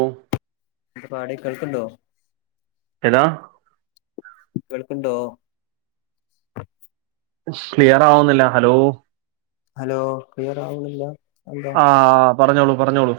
ഓം എന്ത പാട് കേൾക്ക്ണ്ടോ എതാ കേൾക്ക്ണ്ടോ സ്ക്ലിയർ ആവുന്നില്ല ഹലോ ഹലോ ക് ളിയറാവ്ണില്ല അഹ് എന്താ ആ പറഞ്ഞോളൂ പറഞ്ഞോളൂ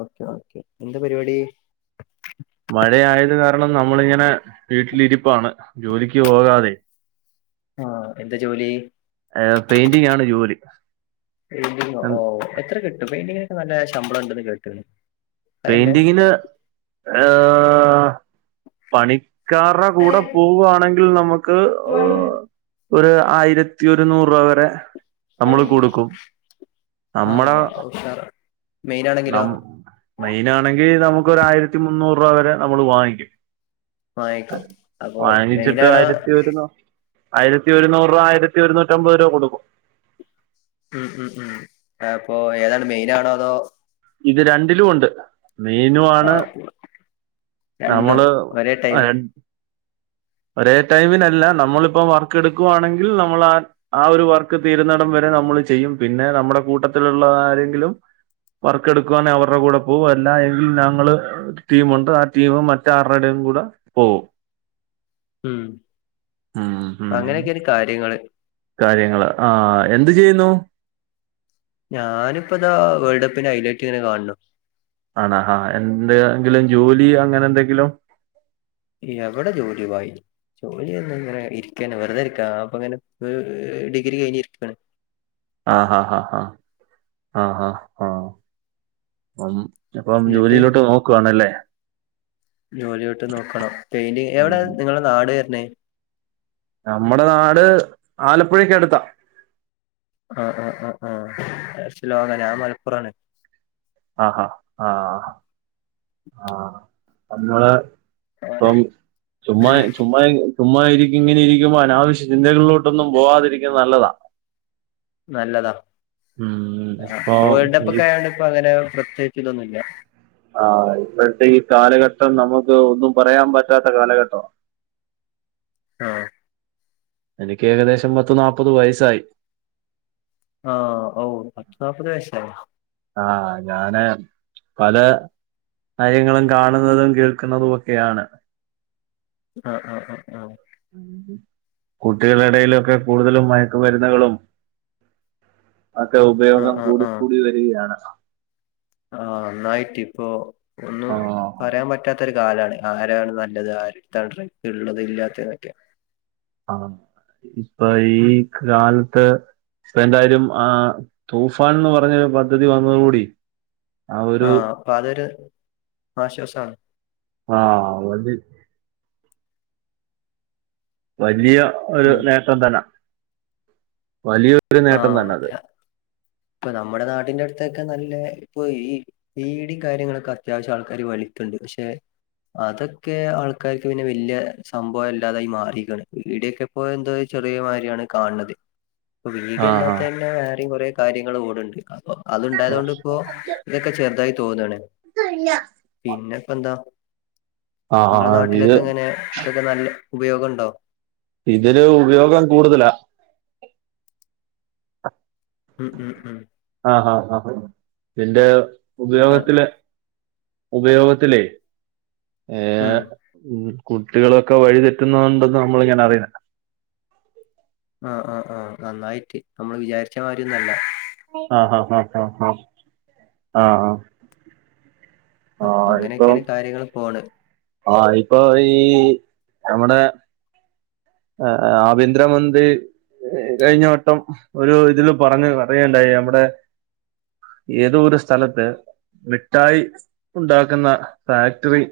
ഓക്കെ ഓക്കെ എന്താ പരിപാടി മഴയായത് കാരണം നമ്മളിങ്ങനെ വീട്ടിലിരിപ്പാണ് ജോലിക്ക് പോകാതെ ആഹ് എന്താ ജോലി ഏ പെയിന്റിങ് ആണ് ജോലി പെയിന്റിങ്ങോ ഓ എത്ര കിട്ടും പെയിന്റിങ്ങിനൊക്കെ നല്ല ശമ്പളം ഉണ്ടന്ന് കേട്ട്ണ് അതെന്നെ പെയിന്റിങ്ങിന് ആഹ് പണിക്കാരുടെ കൂടെ പോവുവാണെങ്കിൽ നമുക്ക് ഒരു ആയിരത്തി ഒനൂറ് രൂപ വരെ നമ്മൾ കൊടുക്കും നമ്മടെ ആഹ് ഉഷാറാ ന മെയിനാണെങ്കിലോ മെയിൻ ആണെങ്കി നമുക്ക് ഒര് ആയിരത്തി മുന്നൂറ് രൂപ വരെ നമ്മൾ വാങ്ങിക്കും വാങ്ങിക്കും അപ്പൊ വാങ്ങിച്ചിട്ട് മെയിനാണോ ആയിരത്തി വരുന്ന ആയിരത്തി ഒരൂ നൂറ് രൂപ ആയിരത്തി ഒരുന്നൂറ്റിയമ്പത് രൂപ കൊടുക്കും ഉം ഉം ഉം അപ്പൊ ഏതാണ് മെയിനാണോ അതോ ഇത് രണ്ടിലും ഉണ്ട് മെയ്നും ആണ് ആഹ് രണ്ടും നമ്മള് ഒരേ ടൈം ഒരേ ടൈമിനല്ല നമ്മളിപ്പം വർക്ക് എടുക്കുവാണെങ്കിൽ നമ്മൾ ആ ആ ഒരു വർക്ക് തീരുന്നടം വരെ നമ്മൾ ചെയ്യും പിന്നെ നമ്മുടെ കൂട്ടത്തിലുള്ള ആരെങ്കിലും വർക്ക് എടുക്കുവാന്നെ അവരുടെ കൂടെ പോവും അല്ലാഎങ്കിൽ ഞങ്ങള് ടീമുണ്ട് ആ ടീമും മറ്റ ആരുടെ ടെയും കൂടെ പോവും ഉം ഉം, ഉം, ഉം. അങ്ങനെയൊക്കെന് കാര്യങ്ങള് കാര്യങ്ങള് ആ എന്ത് ചെയ്യുന്നു ഞാനിപ്പ ഇതാ വേൾഡ് കപ്പിന് ഹൈലൈറ്റ് ഇങ്ങനെ കാണ് ണു ആണ ആ എന്തങ്കിലും ജോലി അങ്ങനെ എന്തെങ്കിലും എവിടെ ജോലി ഭായി ജോലി എന്നും ങ്ങനെ ഇരിക്ക ന്നെ വെറുതെ ഇരിക്കാ അപ്പ അങ്ങനെ ഡിഗ്രി കഴിഞ്ഞി ഇരിക്കാണ് ആഹ് ആഹ് ആഹ് ആഹ് ആഹ് ആഹ് ആ അപ്പം എന്നിട്ട് ജോലിയിലോട്ട് നോക്കുവാണല്ലേ ജോലിയോട്ട് നോക്കണം പെയിന്റിങ് എവിടെ ഉം നിങ്ങളെ നാട് വര്ണേ നമ്മുടെ നാട് ആലപ്പുഴക്ക അടുത്താ ആഹ് ആഹ് ആഹ് ആഹ് കൊർച്ച് ലോങ്ങാ ഞാൻ മലപ്പുറാണ് ആഹ് ആഹ്ആ ആഹ് നമ്മള് മലപ്പുറം [unintelligible] ചുമ്മാ ചുമ്മാ ചുമ്മാ ഇരിക്കും ഇങ്ങനെ ഇരിക്കുമ്പോ അനാവശ്യ ചിന്തകളിലോട്ടൊന്നും പോവാതിരിക്കുന്ന നല്ലതാ നല്ലതാ ഉം ആ ഇപ്പൊ പ്പം വേൾഡ് കപ്പ് ഈ ക്കെ ആയോണ്ട് ഇപ്പൊ അങ്ങനെ പ്രത്യേകിച്ച് തൊന്നും ല്ല ആ ഇപ്പോഴത്തെ ഈ കാലഘട്ടം നമുക്ക് ഒന്നും പറയാൻ പറ്റാത്ത കാലഘട്ടാ ആഹ് എനിക്ക് ഏകദേശം പത്ത് നാപ്പത് വയസ്സായി ആഹ് ഓ [unintelligible] ആഹ് ഞാന് പല കാര്യങ്ങളും കാണുന്നതും കേൾക്കുന്നതും ഒക്കെയാണ് ആഹ് ആഹ് ആഹ് ആഹ് കുട്ടികളെ ഇടയിലൊക്കെ കൂടുതലും മയക്കുമരുന്നുകളും അക്കെ ആ ഉപയോഗം ആ കൂടി കൂടി വരികയാണ് ആഹ് നന്നായിട്ട് ഇപ്പോ ഒന്നും ആഹ് പറയാൻ പ റ്റാത്തൊരു കാലമാണ് ആരാണ് നല്ലത് ആരട്ത്താണ് ഉള്ളത് ഇല്ലാത്തതൊക്കെ ആഹ് ഇപ്പൊ ഈ കാലത്ത് ഇപ്പ എന്തായാലും ആ തൂഫാൻന്ന് പറഞ്ഞൊരു പദ്ധതി വന്നതോടുകൂടി ആ ഒരു ആഹ് അപ്പൊ അതൊരു ആശ്വാസമാണ് ആഹ് വന്നി വലിയ ഒരു ഉം നേട്ടം തന്ന വലിയൊരു നേട്ടം തന്നെ അത് ക്കെ നമ്മുടെ നാടിന്റെ അടുത്തൊക്കെ നല്ല ഇപ്പൊ ഈ ബീഡി കാര്യങ്ങളൊക്കെ അത്യാവശ്യം ആൾക്കാർ വലിക്കുണ്ട് പക്ഷെ അതൊക്കെ ആൾക്കാർക്ക് പിന്നെ വല്യ സംഭവല്ലാതായി മാറിരിക്കാണ് ബീഡിയൊക്കെ ഇപ്പോ എന്തോ ചെറിയ മാരിയാണ് കണ്ത് ആഹ് ബീഡിയല്ലാത്ത തന്നെ വേറെയും കൊറെ കാര്യങ്ങള് കൂടൊണ്ട് അപ്പൊ ആഹ് അത്ണ്ടായത് കൊണ്ട് ഇപ്പോ ഇതൊക്കെ ചെറുതായി തോന്നാണ് പിന്നെപ്പെന്താ ആഹ് ഇങ്ങളെ ആഹ് ഇത് നാട്ടിലൊക്കെ എങ്ങനെ ഇതൊക്കെ നല്ല ഉപയോഗണ്ടോ ഇതിന് ഉപയോഗം കൂടുതലാ ഉം ഉം ഉം ആഹ് ആഹ് ആഹ് ആഹ് ഇതിന്റെ അപ്പ ഉപയോഗത്തില് ഉപയോഗത്തിലെ ഉം ഏഹ് മ്മ് കുട്ടികളൊക്കെ വഴിതെറ്റുന്നോണ്ട്ന്ന് നമ്മളിങ്ങനെ അറിയിന്നെ ആഹ് ആഹ് ആഹ് നന്നായിറ്റ് നമ്മള് വിചാരിച്ച മാരിയൊന്നല്ല ആഹ് ആഹ് ആഹ് ഹാ ഹാ ആഹ് ആഹ് അപ്പ ആഹ് ഇപ്പം അങ്ങനെയൊക്കെയാണ് കാര്യങ്ങള് പോണ് ആഹ് ഇപ്പോ ഈ നമ്മടെ ആ ആ ആഭ്യന്തരമന്ത്രി എ കഴിഞ്ഞവട്ടം ഒരു ഇതില് പറഞ്ഞ പറയണ്ടായി നമ്മടെ ഏതോ ഒരു സ്ഥലത്ത് മിട്ടായി ഉണ്ടാക്കുന്ന ഫാക്ടറി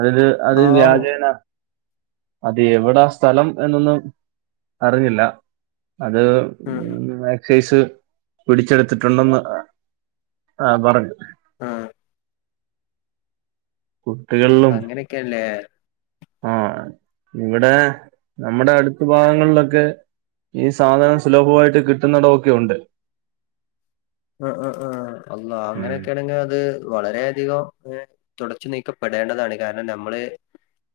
അതില് അത് ആവൂ വ്യാജേന അത് എവിടാ സ്ഥലം എന്നൊന്നും അറിഞ്ഞില്ല അത് ഉം ഉം മ്എക്സൈസ് പിടിച്ചെടുത്തിട്ടുണ്ടെന്ന് ആഹ് പറഞ്ഞു ആഹ് കുട്ടികളിലും അങ്ങനെയൊക്കെയല്ലേ ആഹ് ഇവിടെ നമ്മുടെ അടുത്ത് ഭാഗങ്ങളിലൊക്കെ ഈ സാധനം സുലഭമായിട്ട് കിട്ടുന്നെടവൊക്കെ ഒണ്ട് ആഹ് ആഹ് ആഹ് അല്ലാഹ് ഉം. അങ്ങനെയൊക്കെയാണെങ്കി അത് വളരെ അധികം തുടച്ചു നീക്കപ്പെടേണ്ടതാണ് കാരണം നമ്മള്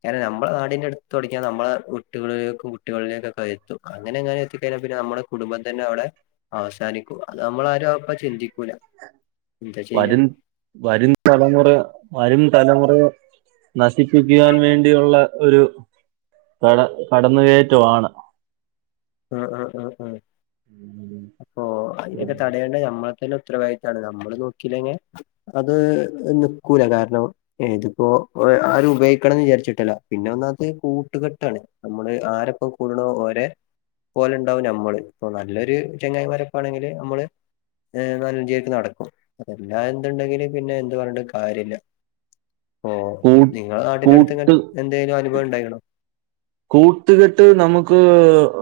കാരണം നമ്മളെ നാടിന്റെ അടുത്ത് തുടങ്ങിയ നമ്മളെ വീട്ടുകളിലേക്കും കുട്ടികളിലേക്കൊക്കെ അയെത്തും അങ്ങനെയെങ്ങാനും എത്തിക്കഴിഞ്ഞാ പിന്നെ നമ്മടെ കുടുംബം തന്നെ അവടെ അവസാനിക്കും അത് നമ്മളാരു അ പ്പൊ ചിന്തിക്കൂല എന്താ ചെയ്യാ വരും വരും തലമുറ വരും തലമുറ നശിപ്പിക്കുവാൻ വേണ്ടിയുള്ള ഒരു കട കടന്നുകയറ്റമാണ് മ് മ് മ് അപ്പോ അതിനൊക്കെ തടയേണ്ട നമ്മള ന്റെ ഉത്തരവാദിത്താണ് നമ്മള് നോക്കീലെങ്കി അത് നിക്കൂല കാരണം ഇതിപ്പോ ആരും ഉപയോഗിക്കണംന്ന് വിചാരിച്ചിട്ടല്ല പിന്നെ ഒന്നാമത്തെ കൂട്ടുകെട്ടാണ് നമ്മള് ആരൊപ്പം കൂടണോ ഓരെ പോലെ ഉണ്ടാവും നമ്മള് ഇപ്പൊ നല്ലൊരു ചെങ്ങായിമാരൊക്കാണെങ്കില് നമ്മള് ഏതായാലും [unintelligible] നടക്കും അപ്പൊ പിന്നെ എന്തുണ്ടെങ്കിലും പിന്നെ എന്ത് പറഞ്ഞിട്ടും കാര്യമില്ല ഇപ്പോ കൂ- നിങ്ങളെ നാടിന്റെടുത്തൊക്കെ കൂട്ട് എന്തേലും അനുഭവണ്ടായിക്ക്ണോ കൂട്ടുകെട്ട് നമുക്ക്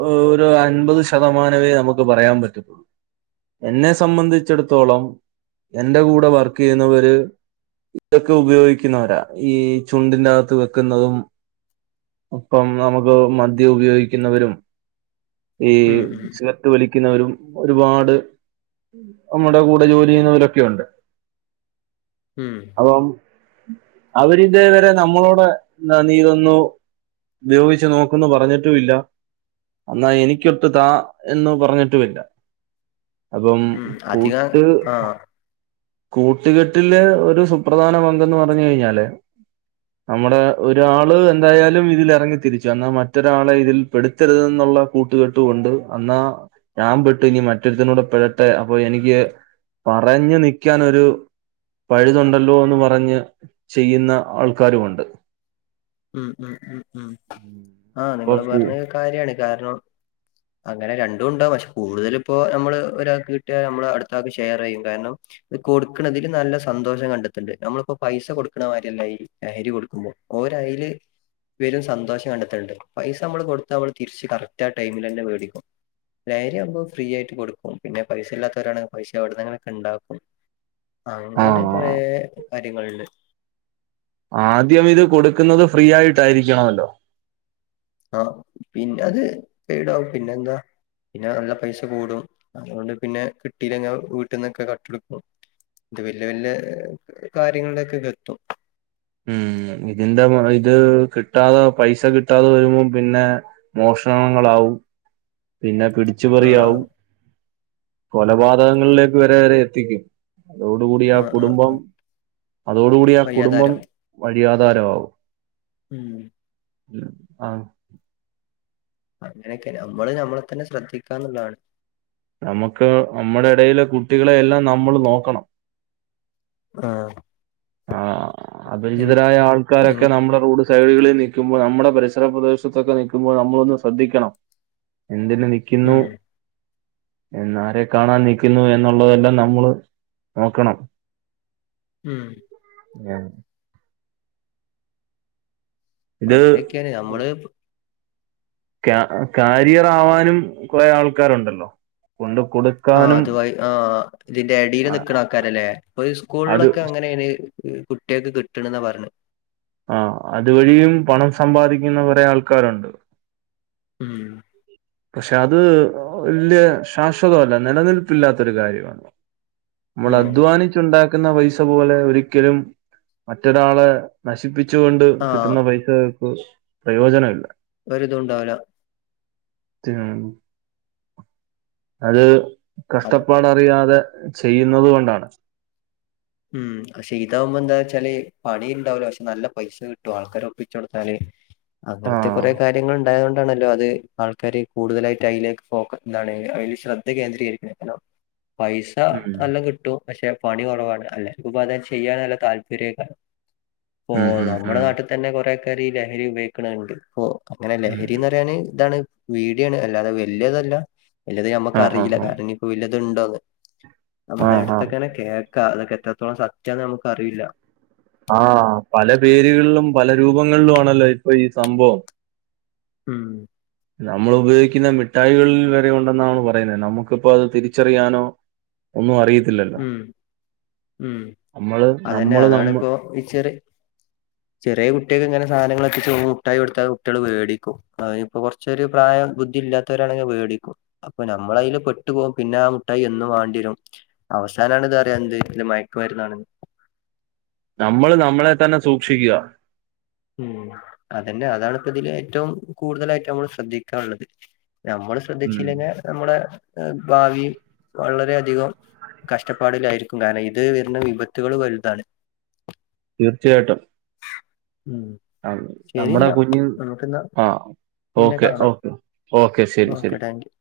ഓ ഒരു അൻപത് ശതമാനമേ നമുക്ക് പറയാൻ പ റ്റത്തൊള്ളു എന്നെ സംബന്ധിച്ചിടത്തോളം എന്റെ കൂടെ വർക്ക് ചെയ്യുന്നവര് ഇതൊക്കെ ഉപയോഗിക്കുന്നവരാ ഈ ചുണ്ടിന്റകത്ത് വെക്കുന്നതും ഇപ്പം നമുക്ക് മദ്യം ഉപയോഗിക്കുന്നവരും ഈ ഉം ഉം സിഗർട്ട് വലിക്കുന്നവരും ഒരുപാട് നമ്മുടെ കൂടെ ജോലി ചെയ്യുന്നോലൊക്കെയൊണ്ട് ഉം ഇപ്പൊ അവരിതേവരെ നമ്മളോട് നീയിതൊന്നു ഉപയോഗിച്ച് നോക്കെന്നു പറഞ്ഞിട്ടും ഇല്ല എന്നാ എനിക്കൊട്ട് താ എന്ന് പറഞ്ഞിട്ടുമില്ല അപ്പം ഉം അധികം കൂട്ട് ആ കൂട്ടുകെട്ടില് ഒരു സുപ്രധാന പങ്കെന്ന് പറഞ്ഞു കഴിഞ്ഞാല് നമ്മുടെ ഒരാള് എന്തായാലും ഇതില് ഇറങ്ങി തിരിച്ചു എന്നാൽ മറ്റൊരാളെ ഇതിൽ പെടുത്തരുത് എന്നുള്ള കൂട്ടുകെട്ടും ഉണ്ട് അന്നാ ഞാൻ പെട്ടു ഇനി മറ്റൊരുത്തനൂടെ പെടട്ടെ അപ്പൊ എനിക്ക് പറഞ്ഞു നിക്കാൻ ഒരു പഴുതുണ്ടല്ലോ എന്ന് പറഞ്ഞ് ചെയ്യുന്ന ആൾക്കാരുമുണ്ട് ഉം ഉം ഉം ഉം ആഹ് അപ്പൊ നിങ്ങള് കൂ പറഞ്ഞത് കാര്യാണ് കാരണം അങ്ങനെ രണ്ടും ഉണ്ടാവും പക്ഷെ കൂടുതല് ഇപ്പോ നമ്മള് ഒരാൾക്ക് കിട്ടിയാൽ നമ്മള് അടുത്ത ആൾക്ക് ഷെയർ ചെയ്യും കാരണം കൊടുക്കണതിൽ നല്ല സന്തോഷം കണ്ടെത്തുന്നുണ്ട് നമ്മളിപ്പോ പൈസ കൊടുക്കണമാതിരിയല്ല ഈ ലഹരി കൊടുക്കുമ്പോൾ ഓ ന്റയില് വരും സന്തോഷം കണ്ടെത്തണണ്ട് പൈസ നമ്മള് കൊടുത്താ നമ്മള് തിരിച്ച് കറക്റ്റ് ആഹ് ടൈമില് തന്നെ മേടിക്കും ലഹരി ആവുമ്പൊ ഫ്രീ ആയിട്ട് കൊടുക്കും പിന്നെ പൈസ ഇല്ലാത്തവരാണങ്കി പൈസ എവിടെന്നെങ്കിലുമൊക്കെ ഇണ്ടാക്കും അത്കൊണ്ടു ആ തന്നെ കൊറെ കാര്യങ്ങളുണ്ട് ആദ്യം ഇത് കൊടുക്കുന്നത് ഫ്രീ ആയിട്ടായിരിക്കണമല്ലോ ആഹ് പിന്നത് പെയിടാവും പിന്നെന്താ പിന്നെ നല്ല പൈസ കൂടും അതുകൊണ്ട് പിന്നെ കിട്ടില്ലെങ്കി വീട്ടിൽന്നൊക്കെ കട്ടെടുക്കും ഇത് വല്യ വല്യ കാര്യങ്ങളിലേക്കൊക്കെയെത്തും ഉം ഇതിന്റെ പറയ് ഇത് കിട്ടാതെ പൈസ കിട്ടാതെ വരുമ്പോം പിന്നെ മോഷണങ്ങളാവും പിന്നെ പിടിച്ചുപറിയാവും ആഹ് കൊലപാതകങ്ങളിലേക്ക് വരെ വരെ എത്തിക്കും അതോടുകൂടി ആഹ് കുടുംബം അതോടുകൂടി ആഹ് കുടുംബം വയ്യാതാരം വഴിയാധാരമാവും ഉം ഉം ആ അങ്ങനെയെക്കെ നമ്മള് ഞമ്മളെ തന്നെ ശ്രദ്ധിക്കാന്ന്ള്ളാണ് നമ്മക്ക് നമ്മടെ എടയിലെ കുട്ടികളെ എല്ലാം നമ്മള് നോക്കണം ആഹ് ആ അപരിചിതരായ ആൾക്കാരൊക്കെ ഉം നമ്മള റോഡ് സൈഡുകളിൽ നിക്കുമ്പോ നമ്മുടെ പരിസര പ്രദേശത്തൊക്കെ നിക്കുമ്പോൾ നമ്മളൊന്ന് ശ്രദ്ധിക്കണം എന്തിന് നിക്കുന്നു എന്ന ആരെ കാണാൻ നിക്കുന്നു എന്നുള്ളതെല്ലാം നമ്മള് നോക്കണം ഉം ഞാൻ അപ്പ ഇത് അതിനെക്കെയാണ് ഞമ്മള് ക്യാ കാരിയറ് ആവാനും കോറെ ആൾക്കാരുണ്ടല്ലോ കോണ്ട് കൊട് ആ അത് വഴി ആ ഇതിന്റെ എടേല് നിക്ക്ണ ആൾക്കാരലെ അപ്പൊ ഈ അത് സ്കൂൾലൊക്കെ അങ്ങനെഎങ്ങനെ ഇത് കുട്ടിയെക്ക് കിട്ട്ണ്ന്നാ പറഞ്ഞെ ആ അതു വഴിയും പണം സമ്പാദിക്കുന്ന കോറെ ആൾക്കാരുണ്ട് ഉം പക്ഷെ അത് വല്ല്യ ശാശ്വതമല്ല നിലനിൽപ്പില്ലാത്തൊരു കാര്യമാണ് മ്മള് ഉം അധ്വാനിച്ചുണ്ടാക്കുന്ന പൈസ പോലെ ഒരിക്കലും മറ്റരാളെ നശിപ്പിച്ച് കൊണ്ട് ആഹ് കിട്ടുന്ന പൈസകൾക്ക് പ്രയോജനമില്ല ഒര് ഇതും ഇണ്ടാവുല [unintelligible] അത് അത് കഷ്ടപ്പാടറിയാതെ ചെയ്യുന്നത് കൊണ്ടാണ് ഉം പക്ഷെ ഇതാവുമ്പ എന്താ വെച്ചാല് പണി ഇണ്ടാവുല പക്ഷെ നല്ല പൈസ കിട്ടും ആൾക്കാരെ ഒപ്പിച്ച് കൊട്ത്താല് ആ അങ്ങൻത്തെ കോറെ കാര്യങ്ങള് ഉണ്ടായത് കൊണ്ടാണല്ലോ അത് ആൾക്കാര് കൂടുതലായിട്ട് അയിലേക്ക് ഫോക്കസ് എന്താണ് അയില് ശ്രദ്ധ കേന്ദ്രീകരിക്ക്ണ് ഹലോ പൈസ ഉം. നല്ലം കിട്ടും പക്ഷെ പണി കൊറവാണ് [unintelligible] ചെയ്യാൻ നല്ല താല്പര്യൊക്കെണ് ഇപ്പോ ഉം, ഉം, നമ്മുടെ ഉം. നാട്ട് തന്നെ കോറെ ആൾക്കാര് ഈ ലഹരി ഉപയോഗിക്ക്ണ് ഇണ്ട് ഇപ്പൊ അങ്ങനെ ഉം. ലഹരീന്ന് പറയാന് ഇതാണ് ബീഡിയാണ് അല്ലാതെ വല്ല്യതല്ല വല്ല്യത് ഞമ്മക്ക് ആ ആ അറീല കാരണം ഇനിപ്പോ വല്ല്യത് ഇണ്ടോന്ന് ആ ആ നമ്മടെ ആ എട്ത്തെക്കെണെ കേക്കാ അതൊക്കെ എത്രത്തോളം സത്യന്ന് നമുക്ക് അറിയില്ല ആ പല പേരുകൾലും പല രൂപങ്ങൾലും ആണല്ലോ ഇപ്പൊ ഈ സംഭവം ഉം നമ്മള് ഉപയോഗിക്കുന്ന മിഠായികൾല് വരെ ഉണ്ടെന്നാണ് പറയുന്നത് നമുക്ക്പ്പോ അത് തിരിച്ചറിയാനോ. ഒന്നും അറിയത്തില്ലല്ലോ. ഉം ഉം, നമ്മള് അതന്നെ നമ്മള് നമ്മ അതാണിപ്പോ ഈ ചെറി ചെറ്യേ കുട്ടിയെക് ഇങ്ങനെ സാധനങ്ങള് എത്തിച് മുട്ടായി കൊടുത്താ കുട്ടിയള് വേടിക്കും അപ്പ കൊർച്ചര് പ്രായം ബുദ്ധി ഇല്ലാത്തവരാണെങ്കി അത് വേടിക്കും. അപ്പ നമ്മളയ്ല് പെട്ടു പോവും പിന്നെ ആ മുട്ടായി എന്നും വാണ്ടി വരും. അവസാനാണ് ഇതറിയ എന്ത് ഇത് മയക്കു മര്ന്നാണ്. നമ്മള് നമ്മളെ തന്നെ സൂക്ഷിക്കുക. ഉം, അതന്നെ അതാണ് ഇപ്പ ഇതില് ഏറ്റവും കൂടുതലായിട്ട് നമ്മള് ശ്രദ്ധിക്കാള്ളത് നമ്മള് ഉം ശ്രദ്ധിച്ചില്ലെങ്കി നമ്മളെ ഭാവി വളരെ അധികം. കഷ്ടപ്പാടിലായിരിക്കും. കാരണം ഇത് വര്ന വിപത്തുകള് വൽതാണ്. തീർച്ചയായിട്ടും. ഉം ആ, ശരി നമ്മുടെ ന്നാ കുഞ്ഞ് നമ്മുക്കിന്നാ- ആ പിന്നെ ഓക്കെ കാണാം ഓക്കെ ഓക്കെ ശരി ശരി ഓക്കെ താങ്ക്യൂ-